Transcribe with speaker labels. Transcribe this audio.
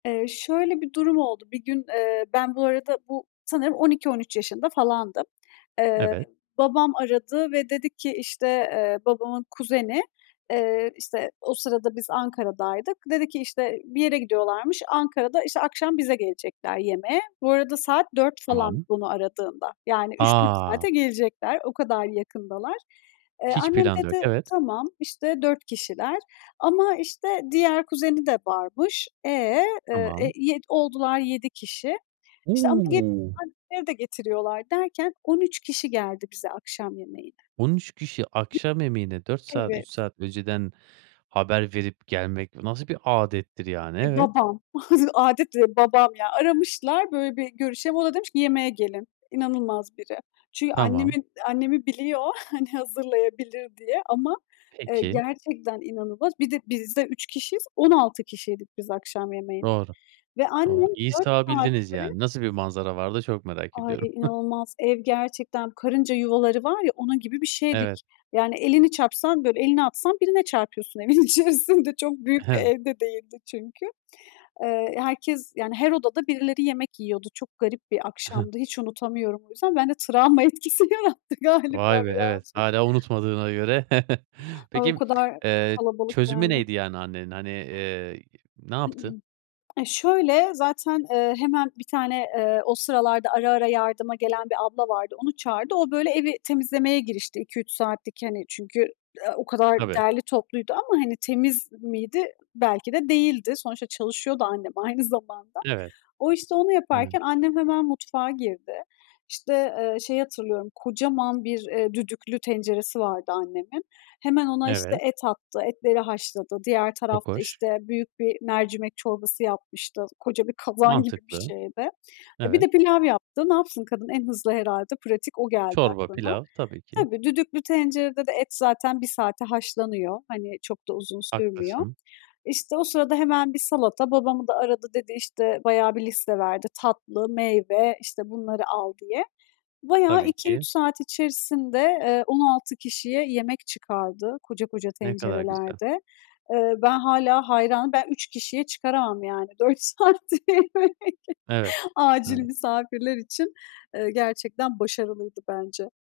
Speaker 1: Eee, şöyle bir durum oldu. Bir gün, ııı ben bu arada, bu sanırım 12-13 yaşında falandım. Eee,
Speaker 2: Evet.
Speaker 1: babam aradı ve dedi ki, işte, eee, babamın kuzeni, eee, işte, o sırada biz Ankara'daydık, dedi ki: İşte bir yere gidiyorlarmış. Ankara'da işte akşam bize gelecekler yemeğe. Bu arada saat 4 falan
Speaker 2: Tamam.
Speaker 1: beni aradığında. Yani 3-4
Speaker 2: A.
Speaker 1: saate gelecekler. O kadar yakındalar. Eee,
Speaker 2: Hiç
Speaker 1: annem
Speaker 2: planda yok.
Speaker 1: dedi,
Speaker 2: Evet.
Speaker 1: tamam, işte 4 kişiler ama, işte, diğer kuzeni de varmış. E? Iıı, e
Speaker 2: Tamam.
Speaker 1: yed oldular 7 kişi. İşte ama
Speaker 2: U.
Speaker 1: gelirken [unintelligible] de getiriyorlar derken 13 kişi geldi bize akşam yemeğine.
Speaker 2: 13 kişi akşam yemeğine,
Speaker 1: [unintelligible]
Speaker 2: 4 saat 3
Speaker 1: Evet.
Speaker 2: saat önceden haber verip gelmek nasıl bir âdettir yani.
Speaker 1: E,
Speaker 2: Evet
Speaker 1: babam. [unintelligible] Âdet değil babam ya. Aramışlar, "Böyle bir görüşelim." O da demiş ki, "Yemeğe gelin." İnanılmaz biri. Çünkü
Speaker 2: Tamam.
Speaker 1: annemin annemi biliyor, hani, hazırlayabilir diye. Ama, eee,
Speaker 2: Peki.
Speaker 1: gerçekten inanılmaz. Bir de biz de 3 kişiyiz, 16 kişiydik biz akşam yemeğinde
Speaker 2: Doğru.
Speaker 1: ve
Speaker 2: Doğru,
Speaker 1: annem
Speaker 2: iyi
Speaker 1: 4
Speaker 2: sığabildiniz
Speaker 1: saatte
Speaker 2: yani, nasıl bir manzara vardı çok merak
Speaker 1: Ay, e,
Speaker 2: ediyorum.
Speaker 1: inanılmaz. Ev gerçekten karınca yuvaları var ya, onun gibi bir
Speaker 2: Evet.
Speaker 1: şeydik. Yani elini çarpsan, böyle elini atsan birine çarpıyorsun evin içerisinde. Çok büyük bir
Speaker 2: Evet.
Speaker 1: ev de değildi çünkü. Iıı, herkes, yani her odada birileri yemek yiyordu. Çok garip bir akşamdı. Hiç unutamıyorum o yüzden. Ben de travma etkisi yarattı
Speaker 2: Vay
Speaker 1: galiba
Speaker 2: be, evet
Speaker 1: birazcık.
Speaker 2: hâlâ unutmadığına göre.
Speaker 1: Ay o
Speaker 2: Peki,
Speaker 1: kadar çok
Speaker 2: eee,
Speaker 1: kalabalık
Speaker 2: çözümü
Speaker 1: yani.
Speaker 2: neydi yani annenin? Hani, iii, ne yaptı?
Speaker 1: E, şöyle, zaten, ııı, hemen 1 tane, ııı, o sıralarda ara ara yardıma gelen bir abla vardı, onu çağırdı. O, böyle evi temizlemeye girişti 2-3 saatlik, hani, çünkü, ııı, o kadar
Speaker 2: Tabii.
Speaker 1: derli topluydu ama hani temiz miydi? Belki de değildi. Sonuçta çalışıyordu annem aynı zamanda.
Speaker 2: Evet.
Speaker 1: O, işte onu
Speaker 2: Evet.
Speaker 1: yaparken annem hemen mutfağa girdi. İşte, ııı, şeyi hatırlıyorum, kocaman bir, ııı, düdüklü tenceresi vardı annemin. Hemen ona işte
Speaker 2: Evet.
Speaker 1: et attı, etleri haşladı. Diğer
Speaker 2: Çok
Speaker 1: tarafta,
Speaker 2: hoş.
Speaker 1: işte, büyük bir mercimek çorbası yapmıştı. Koca bir kazan gibi bir
Speaker 2: Mantıklı.
Speaker 1: şeydi. E, bir
Speaker 2: Evet.
Speaker 1: de pilav yaptı. Ne yapsın kadın? En hızlı herhâlde, pratik o geldi
Speaker 2: Çorba
Speaker 1: aklına.
Speaker 2: pilav. Tabii ki.
Speaker 1: Tabii, düdüklü tencerede de et zaten 1 saate haşlanıyor. Hani, çok da uzun sürmüyor.
Speaker 2: Haklısın.
Speaker 1: İşte, o sırada hemen bir salata. Babamı da aradı, dedi işte bayağı bir liste verdi. "Tatlı, meyve, işte bunları al." diye. Bayağı
Speaker 2: Tabii
Speaker 1: 2-3
Speaker 2: ki.
Speaker 1: saat içerisinde, eee, 16 kişiye yemek çıkardı koca koca
Speaker 2: Ne kadar güzel.
Speaker 1: tencerelerde. Iıı, ben hâlâ hayranım. Ben 3 kişiye çıkaramam yani 4 saatte yemek,
Speaker 2: Evet.
Speaker 1: acil
Speaker 2: Evet.
Speaker 1: misafirler için. Iıı, gerçekten başarılıydı bence.